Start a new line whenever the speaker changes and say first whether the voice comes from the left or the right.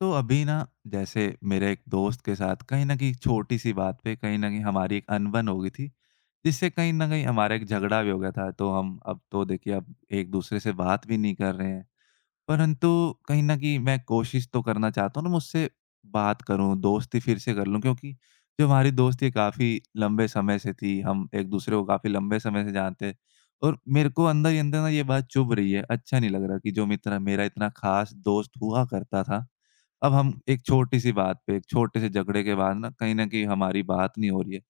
left: तो अभी ना, जैसे मेरे एक दोस्त के साथ कहीं न कहीं छोटी-सी बात पे कहीं न कहीं हमारी एक अनबन हो गई थी, जिससे कहीं न कहीं हमारा एक झगड़ा भी हो गया था। तो हम अब, तो देखिए अब एक-दूसरे से बात भी नहीं कर रहे हैं। परंतु कहीं न कहीं मैं कोशिश तो करना चाहता हूँ ना, मैं उससे बात करूँ, दोस्ती फिर से कर लूँ, क्योंकि जो हमारी दोस्ती है काफ़ी लंबे समय से थी, हम एक-दूसरे को काफ़ी लंबे समय से जानते हैं। और मेरे को अंदर ही अंदर ना ये बात चुभ रही है, अच्छा नहीं लग रहा कि जो मित्र मेरा इतना ख़ास दोस्त हुआ करता था, अब हम एक छोटी-सी बात पे, एक छोटे से झगड़े के बाद ना कहीं न कहीं हमारी बात नहीं हो रही है।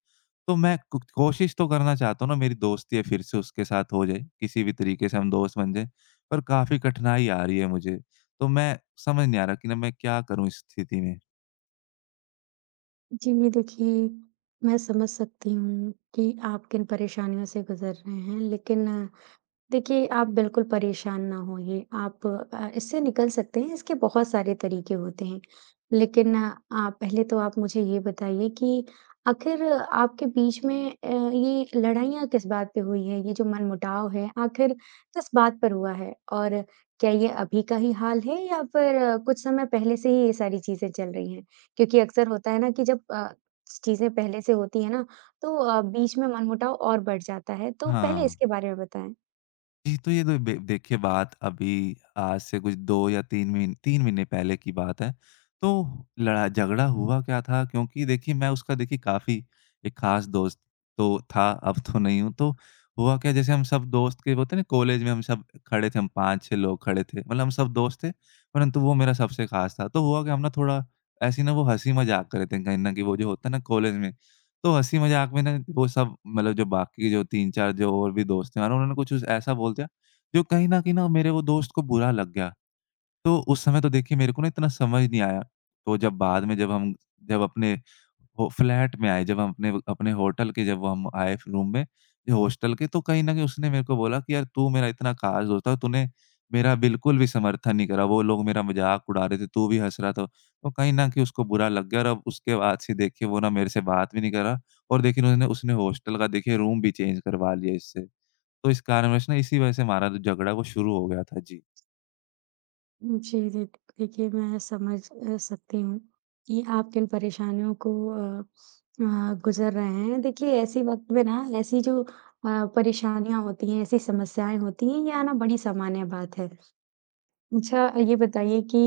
left: तो मैं कु कोशिश तो करना चाहता हूँ ना, मेरी दोस्ती है फिर से उसके साथ हो जाए, किसी भी तरीके से हम दोस्त बन जाएँ, पर काफ़ी कठिनाई आ रही है मुझे। तो मैं समझ नहीं आ रहा कि ना मैं क्या करूँ इस स्थिति में?
right: जी, देखिए मैं समझ सकती हूँ कि आप किन परेशानियों से गुज़र रहे हैं, लेकिन देखिए, आप बिल्कुल परेशान ना होइए। आप इससे निकल सकते हैं, इसके बहुत सारे तरीके होते हैं। लेकिन आप पहले तो आप मुझे ये बताइए कि आखिर आपके बीच में ये लड़ाइयाँ किस बात पे हुई हैं? ये जो मनमुटाव है, आखिर किस बात पर हुआ है? और क्या ये अभी का ही हाल है या फिर कुछ समय पहले से ही ये सारी चीज़ें चल रही हैं? क्योंकि अक्सर होता है ना कि जब चीज़ें पहले से होती हैं ना, तो बीच में मनमुटाव और बढ़ जाता है। तो पहले
left: हाँ।
right: इसके बारे में बताएँ।
left: जी, तो ये तो बे देखिए बात अभी आज से कुछ 2 या 3 महीन 3 महीने पहले की बात है। तो लड़ा झगड़ा हुआ क्या था, क्योंकि देखिए मैं उसका, देखिए काफ़ी एक ख़ास दोस्त तो था, अब तो नहीं हूँ। तो हुआ क्या, जैसे हम सब दोस्त के होते हैं ना, कॉलेज में हम सब खड़े थे, हम 5-6 लोग खड़े थे। मतलब हम सब दोस्त थे, परंतु वो मेरा सबसे ख़ास था। तो हुआ क्या, हम ना थोड़ा ऐसी ना वो हँसी मज़ाक कर रहे थे, कहीं न कहीं वो जो होता है ना कॉलेज में। तो हँसी मज़ाक में ना वो सब, मतलब जो बाकी जो 3-4 जो और भी दोस्त हैं, और उन्होंने कुछ ऐसा बोल दिया, जो कहीं न कहीं ना मेरे वो दोस्त को बुरा लग गया। तो उस समय तो देखिए मेरे को ना इतना समझ नहीं आया। तो जब बाद में, जब हम जब अपने हो फ्लैट में आए, जब हम अपने अपने होटल के, जब हम आए रूम में, जो हॉस्टल के, तो कहीं न कहीं उसने मेरे को बोला कि, "यार तू मेरा इतना खास दोस्त था, तूने मेरा बिल्कुल भी समर्थन नहीं करा। वो लोग मेरा मज़ाक उड़ा रहे थे, तू भी हँस रहा था।" तो कहीं न कहीं उसको बुरा लग गया, और अब उसके बाद से देखिए वो ना मेरे से बात भी नहीं करा, और देखिए उन्होंने उसने हॉस्टल का देखिए रूम भी चेंज करवा लिया इससे। तो इस कारणवश ना इसी वजह से हमारा जो झगड़ा है वो शुरू हो गया था। जी।
right: जी, जी। देखिए, मैं समझ सकती हूँ कि आप किन परेशानियों को अ, गुज़र रहे हैं। देखिए, ऐसे वक़्त में ना ऐसी जो परेशानियाँ होती हैं, ऐसी समस्याएँ होती हैं, ये आना बड़ी सामान्य बात है। अच्छा ये बताइए कि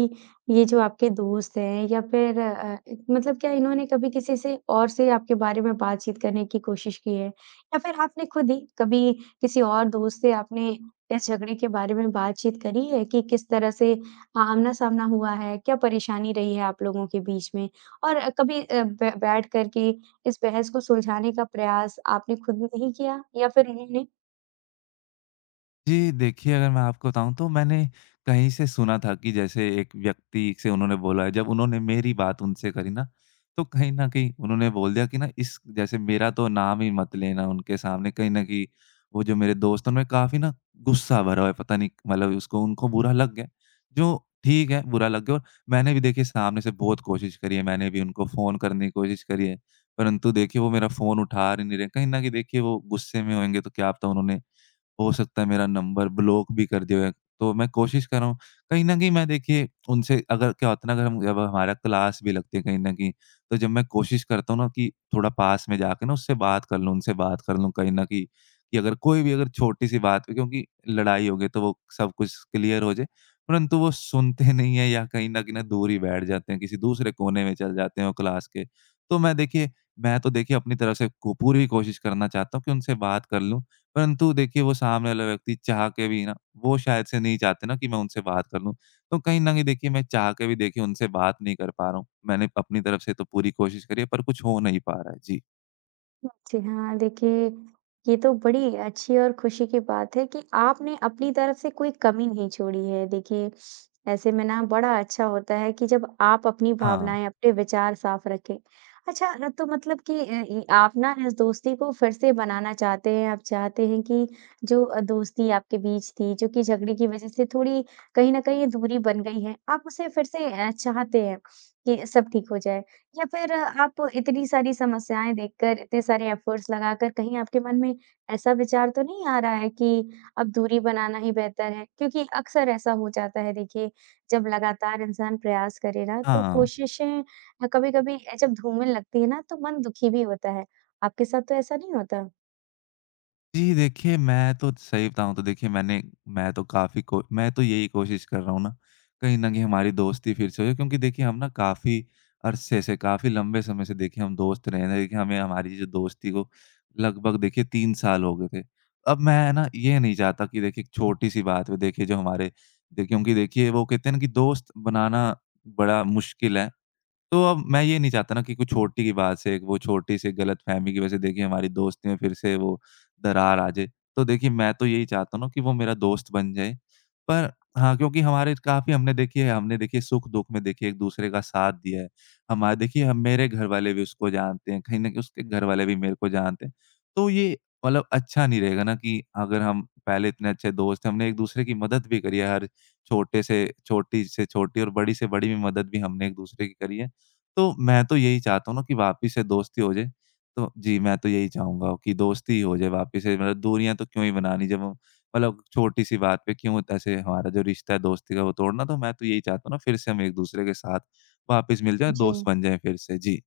right: ये जो आपके दोस्त हैं या फिर मतलब क्या इन्होंने कभी किसी से और से आपके बारे में बातचीत करने की कोशिश की है? या फिर आपने खुद ही कभी किसी और दोस्त से आपने इस झगड़े के बारे में बातचीत करी है कि किस तरह से आमना-सामना हुआ है? क्या परेशानी रही है आप लोगों के बीच में? और कभी अ, बै बैठ कर के इस बहस को सुलझाने का प्रयास आपने खुद नहीं किया या फिर उन्होंने?
left: जी, देखिए अगर मैं आपको बताऊँ तो मैंने कहीं से सुना था कि जैसे एक व्यक्ति से उन्होंने बोला है, जब उन्होंने मेरी बात उनसे करी ना, तो कहीं न कहीं उन्होंने बोल दिया कि ना, इस जैसे मेरा तो नाम ही मत लेना उनके सामने, कहीं न कहीं वो जो मेरे दोस्त हैं, उनमें काफ़ी ना गुस्सा भरा हुआ है, पता नहीं, मतलब उसको उनको बुरा लग गया, जो ठीक है, बुरा लग गया। और मैंने भी देखिए सामने से बहुत कोशिश करी है, मैंने भी उनको फ़ोन करने की कोशिश करी है, परंतु देखिए वो मेरा फ़ोन उठा ही नहीं रहे, कहीं न कहीं देखिए वो गुस्से में होंगे, तो क्या पता उन्होंने, हो सकता है मेरा नंबर ब्लॉक भी कर दिया हो। तो मैं कोशिश कर रहा हूँ। कहीं न कहीं मैं देखिए उनसे, अगर क्या होता है ना, अगर हम, जब हमारा क्लास भी लगती है कहीं न कहीं, तो जब मैं कोशिश करता हूँ ना कि थोड़ा पास में जाके ना उससे बात कर लूँ, उनसे बात कर लूँ, कहीं न कहीं कि अगर कोई भी अगर छोटी-सी बात पे क्योंकि लड़ाई हो गई, तो वो सब कुछ क्लियर हो जाए। परंतु वो सुनते नहीं हैं, या कहीं न कहीं ना दूर ही बैठ जाते हैं, किसी दूसरे कोने में चले जाते हैं वो क्लास के। तो मैं देखिए, मैं तो देखिए अपनी तरफ से को पूरी कोशिश करना चाहता हूँ कि उनसे बात कर लूँ, परंतु देखिए वो सामने वाला व्यक्ति चाह के भी ना, वो शायद से नहीं चाहते ना कि मैं उनसे बात कर लूँ। तो कहीं न कहीं देखिए मैं चाह के भी देखिए उनसे बात नहीं कर पा रहा हूँ। मैंने अपनी तरफ से तो पूरी कोशिश करी है, पर कुछ हो नहीं पा रहा है। जी।
right: जी हाँ, देखिए ये तो बड़ी अच्छी और खुशी की बात है कि आपने अपनी तरफ से कोई कमी नहीं छोड़ी है। देखिए, ऐसे में ना बड़ा अच्छा होता है कि जब आप अपनी
left: हाँ।
right: भावनाएँ, अपने विचार साफ रखें। अच्छा न तो मतलब कि अ, इ आप ना इस दोस्ती को फिर से बनाना चाहते हैं, आप चाहते हैं कि जो दोस्ती आपके बीच थी, जो कि झगड़े की वज़ह से थोड़ी कहीं न कहीं दूरी बन गई है, आप उसे फिर से चाहते हैं कि सब ठीक हो जाए। या फिर आप इतनी सारी समस्याएँ देखकर, इतने सारे एफ़र्ट्स लगाकर कहीं आपके मन में ऐसा विचार तो नहीं आ रहा है कि अब दूरी बनाना ही बेहतर है? क्योंकि अक्सर ऐसा हो जाता है देखिए, जब लगातार इंसान प्रयास करे ना तो
left: हाँ।
right: कोशिशें कभी-कभी जब धूमिल लगती है ना तो मन दुखी भी होता है। आपके साथ तो ऐसा नहीं होता?
left: जी, देखिए मैं तो सही बताऊँ तो देखिए मैंने मैं तो काफ़ी को मैं तो यही कोशिश कर रहा हूँ ना, कहीं न कहीं हमारी दोस्ती फिर से हो जाए, क्योंकि देखिए हम ना काफ़ी अरसे से, काफ़ी लंबे समय से देखिए हम दोस्त रहे हैं। देखिए हमें हमारी जो दोस्ती को लगभग देखिए 3 साल हो गए थे। अब मैं ना ये नहीं चाहता कि देखिए एक छोटी-सी बात पे, देखिए जो हमारे, देखिए क्योंकि देखिए वो कहते हैं ना कि दोस्त बनाना बड़ा मुश्किल है। तो अब मैं ये नहीं चाहता ना कि कुछ छोटी की बात से, वो छोटी सी गलतफ़हमी की वजह से देखिए हमारी दोस्ती में फिर से वो दरार आ जाए। तो देखिए मैं तो यही चाहता हूँ ना कि वो मेरा दोस्त बन जाए। पर हाँ, क्योंकि हमारे काफ़ी, हमने देखिए सुख-दुःख में देखिए एक-दूसरे का साथ दिया है। हमारे देखिए हम मेरे घरवाले भी उसको जानते हैं, कहीं न कहीं उसके घरवाले भी मेरे को जानते हैं। तो ये, मतलब अच्छा नहीं रहेगा ना कि अगर हम पहले इतने अच्छे दोस्त हैं, हमने एक-दूसरे की मदद भी करी है, हर छोटे से छोटी और बड़ी से बड़ी भी मदद भी हमने एक-दूसरे की करी है। तो मैं तो यही चाहता हूँ ना कि वापिस से दोस्ती हो जाए। तो जी, मैं तो यही चाहूँगा कि दोस्ती हो जाए वापिस से, मतलब दूरियाँ तो क्यों ही बनानी, जब हम, मतलब छोटी-सी बात पे क्यों ऐसे हमारा जो रिश्ता है दोस्ती का वो तोड़ना, तो मैं तो यही चाहता हूँ ना, फिर से हम एक-दूसरे के साथ वापिस मिल जाएँ,
right: जी।
left: दोस्त बन जाएँ फिर से। जी।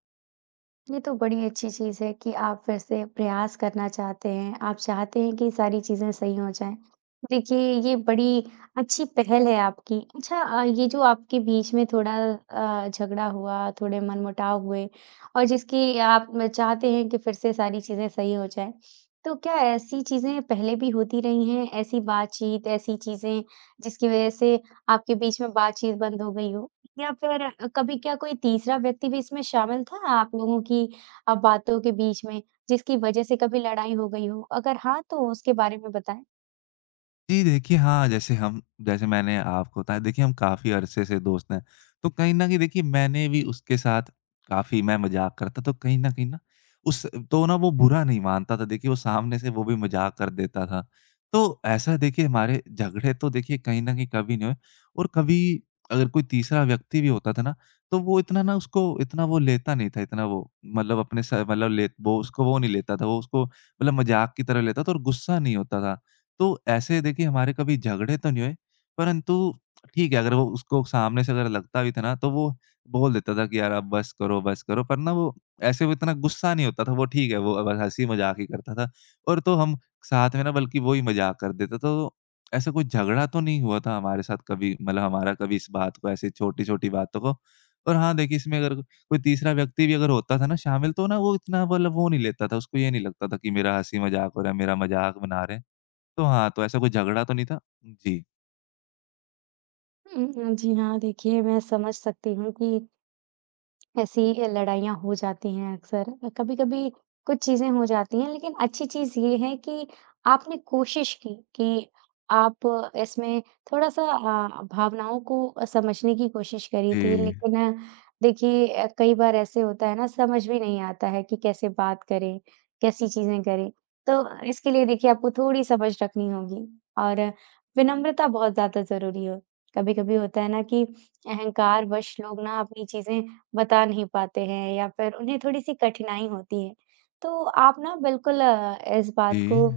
right: ये तो बड़ी अच्छी चीज़ है कि आप फिर से प्रयास करना चाहते हैं, आप चाहते हैं कि सारी चीज़ें सही हो जाएँ। देखिए, ये बड़ी अच्छी पहल है आपकी। अच्छा ये जो आपके बीच में थोड़ा झगड़ा हुआ, थोड़े मनमुटाव हुए और जिसकी आप चाहते हैं कि फिर से सारी चीज़ें सही हो जाएँ। तो क्या ऐसी चीज़ें पहले भी होती रही हैं, ऐसी बातचीत, ऐसी चीज़ें जिसकी वज़ह से आपके बीच में बातचीत बंद हो गई हो? या फिर कभी क्या कोई तीसरा व्यक्ति भी इसमें शामिल था आप लोगों की बातों के बीच में, जिसकी वजह से कभी लड़ाई हो गई हो? अगर हाँ, तो उसके बारे में बताएँ।
left: जी, देखिए, हाँ, जैसे मैंने आपको बताया देखिए हम काफ़ी अरसे से दोस्त हैं। तो कहीं न कहीं देखिए मैंने भी उसके साथ काफ़ी मैं मज़ाक करता, तो कहीं न कहीं ना उस तो ना वो बुरा नहीं मानता था, देखिए वो सामने से वो भी मज़ाक कर देता था। तो ऐसा देखिए हमारे झगड़े तो देखिए कहीं न कहीं कभी नहीं हुए। और कभी अगर कोई तीसरा व्यक्ति भी होता था ना, तो वो इतना ना, उसको इतना वो लेता नहीं था, इतना वो मतलब अपने स मतलब ले वो उसको वो नहीं लेता था, वो उसको मतलब मज़ाक की तरह लेता था और गुस्सा नहीं होता था। तो ऐसे देखिए हमारे कभी झगड़े तो नहीं हुए, परंतु ठीक है, अगर वो उसको सामने से अगर लगता भी था ना, तो वो बोल देता था कि यार, अब बस करो, बस करो, पर ना वो ऐसे वो इतना गुस्सा नहीं होता था, वो ठीक है, वो बस हँसी-मज़ाक ही करता था, और तो हम साथ में ना, बल्कि वो ही मज़ाक कर देते, तो ऐसा कोई झगड़ा तो नहीं हुआ था हमारे साथ कभी, मतलब हमारा कभी इस बात को, ऐसी छोटी-छोटी बातों को। और हाँ, देखिए इसमें अगर कोई तीसरा व्यक्ति भी अगर होता था ना शामिल, तो ना वो इतना, मतलब वो नहीं लेता था, उसको ये नहीं लगता था कि मेरा हँसी-मज़ाक हो रहा है, मेरा मज़ाक बना रहे हैं। तो हाँ, तो ऐसा कोई झगड़ा तो नहीं था? जी।
right: हुँ, जी हाँ, देखिए मैं समझ सकती हूँ कि ऐसी लड़ाइयाँ हो जाती हैं अक्सर। कभी-कभी कुछ चीज़ें हो जाती हैं लेकिन अच्छी चीज़ ये है कि आपने कोशिश की कि आप इसमें थोड़ा-सा भावनाओं को समझने की कोशिश करी थी।
left: जी।
right: लेकिन देखिए कई बार ऐसे होता है ना समझ भी नहीं आता है कि कैसे बात करें, कैसी चीज़ें करें। तो इसके लिए देखिए आपको थोड़ी समझ रखनी होगी और विनम्रता बहुत ज़्यादा ज़रूरी है। कभी-कभी होता है ना कि अहंकारवश लोग ना अपनी चीज़ें बता नहीं पाते हैं या फिर उन्हें थोड़ी-सी कठिनाई होती है। तो आप ना बिल्कुल इस
left: जी।
right: बात को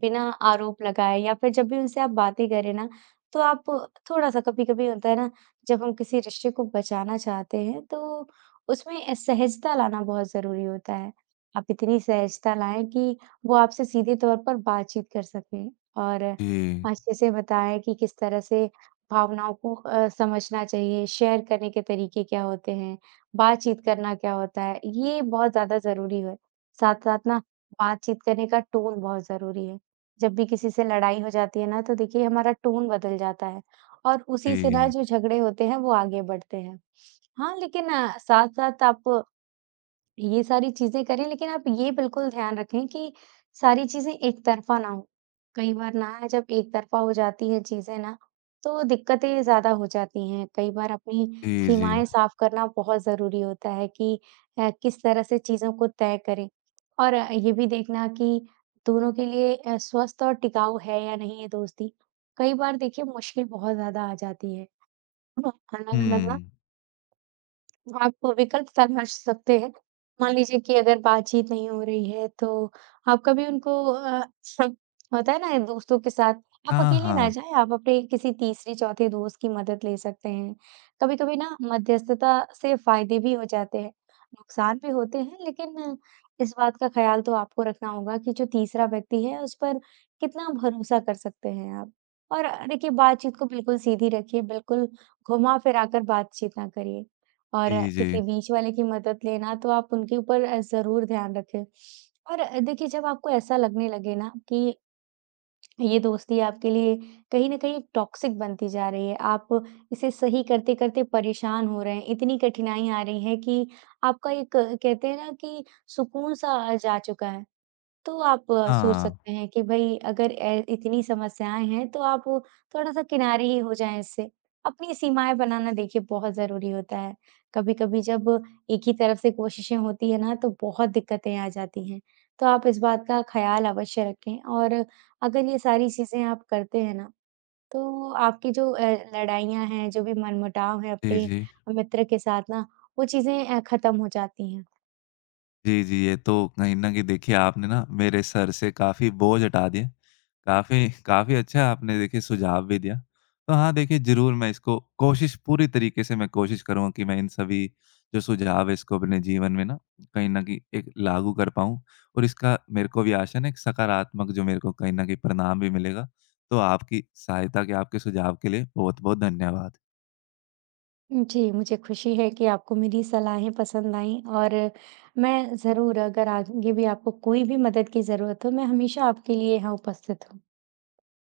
right: बिना आरोप लगाए या फिर जब भी उनसे आप बातें करें ना, तो आप थोड़ा-सा कभी-कभी होता है ना, जब हम किसी रिश्ते को बचाना चाहते हैं, तो उसमें सहजता लाना बहुत ज़रूरी होता है। आप इतनी सहजता लाएँ कि वो आपसे सीधे तौर पर बातचीत कर सकें और
left: जी।
right: अच्छे से बताएँ कि किस तरह से भावनाओं को समझना चाहिए, शेयर करने के तरीके क्या होते हैं, बातचीत करना क्या होता है, ये बहुत ज़्यादा ज़रूरी है। साथ-साथ ना बातचीत करने का टोन बहुत ज़रूरी है। जब भी किसी से लड़ाई हो जाती है ना, तो देखिए हमारा टोन बदल जाता है और उसी से ना
left: जी।
right: जो झगड़े होते हैं, वो आगे बढ़ते हैं। हाँ, लेकिन साथ-साथ आप ये सारी चीज़ें करें, लेकिन आप ये बिल्कुल ध्यान रखें कि सारी चीज़ें एक तरफ़ा ना हो। कई बार ना है, जब एक तरफ़ा हो जाती हैं चीज़ें ना, तो दिक्कतें ज़्यादा हो जाती हैं। कई बार अपनी
left: जी, जी।
right: सीमाएँ साफ़ करना बहुत ज़रूरी होता है कि किस तरह से चीज़ों को तय करें। और ये भी देखना कि दोनों के लिए स्वस्थ और टिकाऊ है या नहीं ये दोस्ती। कई बार देखिए मुश्किल बहुत ज़्यादा आ जाती है। अलग-अलग ना
left: हुँ।
right: आप विकल्प तलाश सकते हैं। मान लीजिए कि अगर बातचीत नहीं हो रही है तो आप कभी उनको होता है ना दोस्तों के साथ आप
left: हाँ,
right: अकेले ना
left: हाँ।
right: जाएँ, आप अपने किसी तीसरे चौथे दोस्त की मदद ले सकते हैं। कभी-कभी ना मध्यस्थता से फ़ायदे भी हो जाते हैं, नुकसान भी होते हैं लेकिन इस बात का ख़्याल तो आपको रखना होगा कि जो तीसरा व्यक्ति है उस पर कितना भरोसा कर सकते हैं आप। और देखिए बातचीत को बिल्कुल सीधी रखिए, बिल्कुल घुमा-फिरा कर बातचीत ना करिए। और
left: जी, जी।
right: किसी बीच वाले की मदद लेना, तो आप उनके ऊपर ज़रूर ध्यान रखें। और देखिए जब आपको ऐसा लगने लगे ना कि ये दोस्ती आपके लिए कहीं न कहीं टॉक्सिक बनती जा रही है, आप इसे सही करते-करते परेशान हो रहे हैं, इतनी कठिनाई आ रही है कि आपका एक कहते हैं ना कि सुकून-सा जा चुका है, तो आप सोच
left: हाँ।
right: सकते हैं कि भई अगर ए इतनी समस्याएँ हैं तो आप थोड़ा-सा किनारे ही हो जाएँ इससे। अपनी सीमाएँ बनाना देखिए बहुत ज़रूरी होता है। कभी-कभी जब एक ही तरफ से कोशिशें होती है ना तो बहुत दिक्कतें आ जाती हैं। तो आप इस बात का ख़्याल अवश्य रखें और अगर ये सारी चीज़ें आप करते हैं ना तो आपकी जो लड़ाइयाँ हैं, जो भी मनमुटाव है
left: जी,
right: अपने
left: जी।
right: मित्र के साथ ना, वो चीज़ें ख़त्म हो जाती हैं।
left: जी, जी। ये तो कहीं न कहीं देखिए आपने ना मेरे सर से काफ़ी बोझ हटा दिए। काफ़ी काफ़ी अच्छा आपने देखिए सुझाव भी दिया। तो हाँ, देखिए ज़रूर मैं इसको कोशिश पूरी तरीके से मैं कोशिश करूँगा कि मैं इन सभी जो सुझाव है इसको अपने जीवन में ना कहीं न कहीं एक लागू कर पाऊँ, और इसका मेरे को भी आशा है ना एक सकारात्मक जो मेरे को कहीं न कहीं परिणाम भी मिलेगा। तो आपकी सहायता के, आपके सुझाव के लिए बहुत-बहुत धन्यवाद।
right: जी, मुझे खुशी है कि आपको मेरी सलाहें पसंद आईं और मैं ज़रूर अगर आगे भी आपको कोई भी मदद की ज़रूरत हो, मैं हमेशा आपके लिए यहाँ उपस्थित हूँ।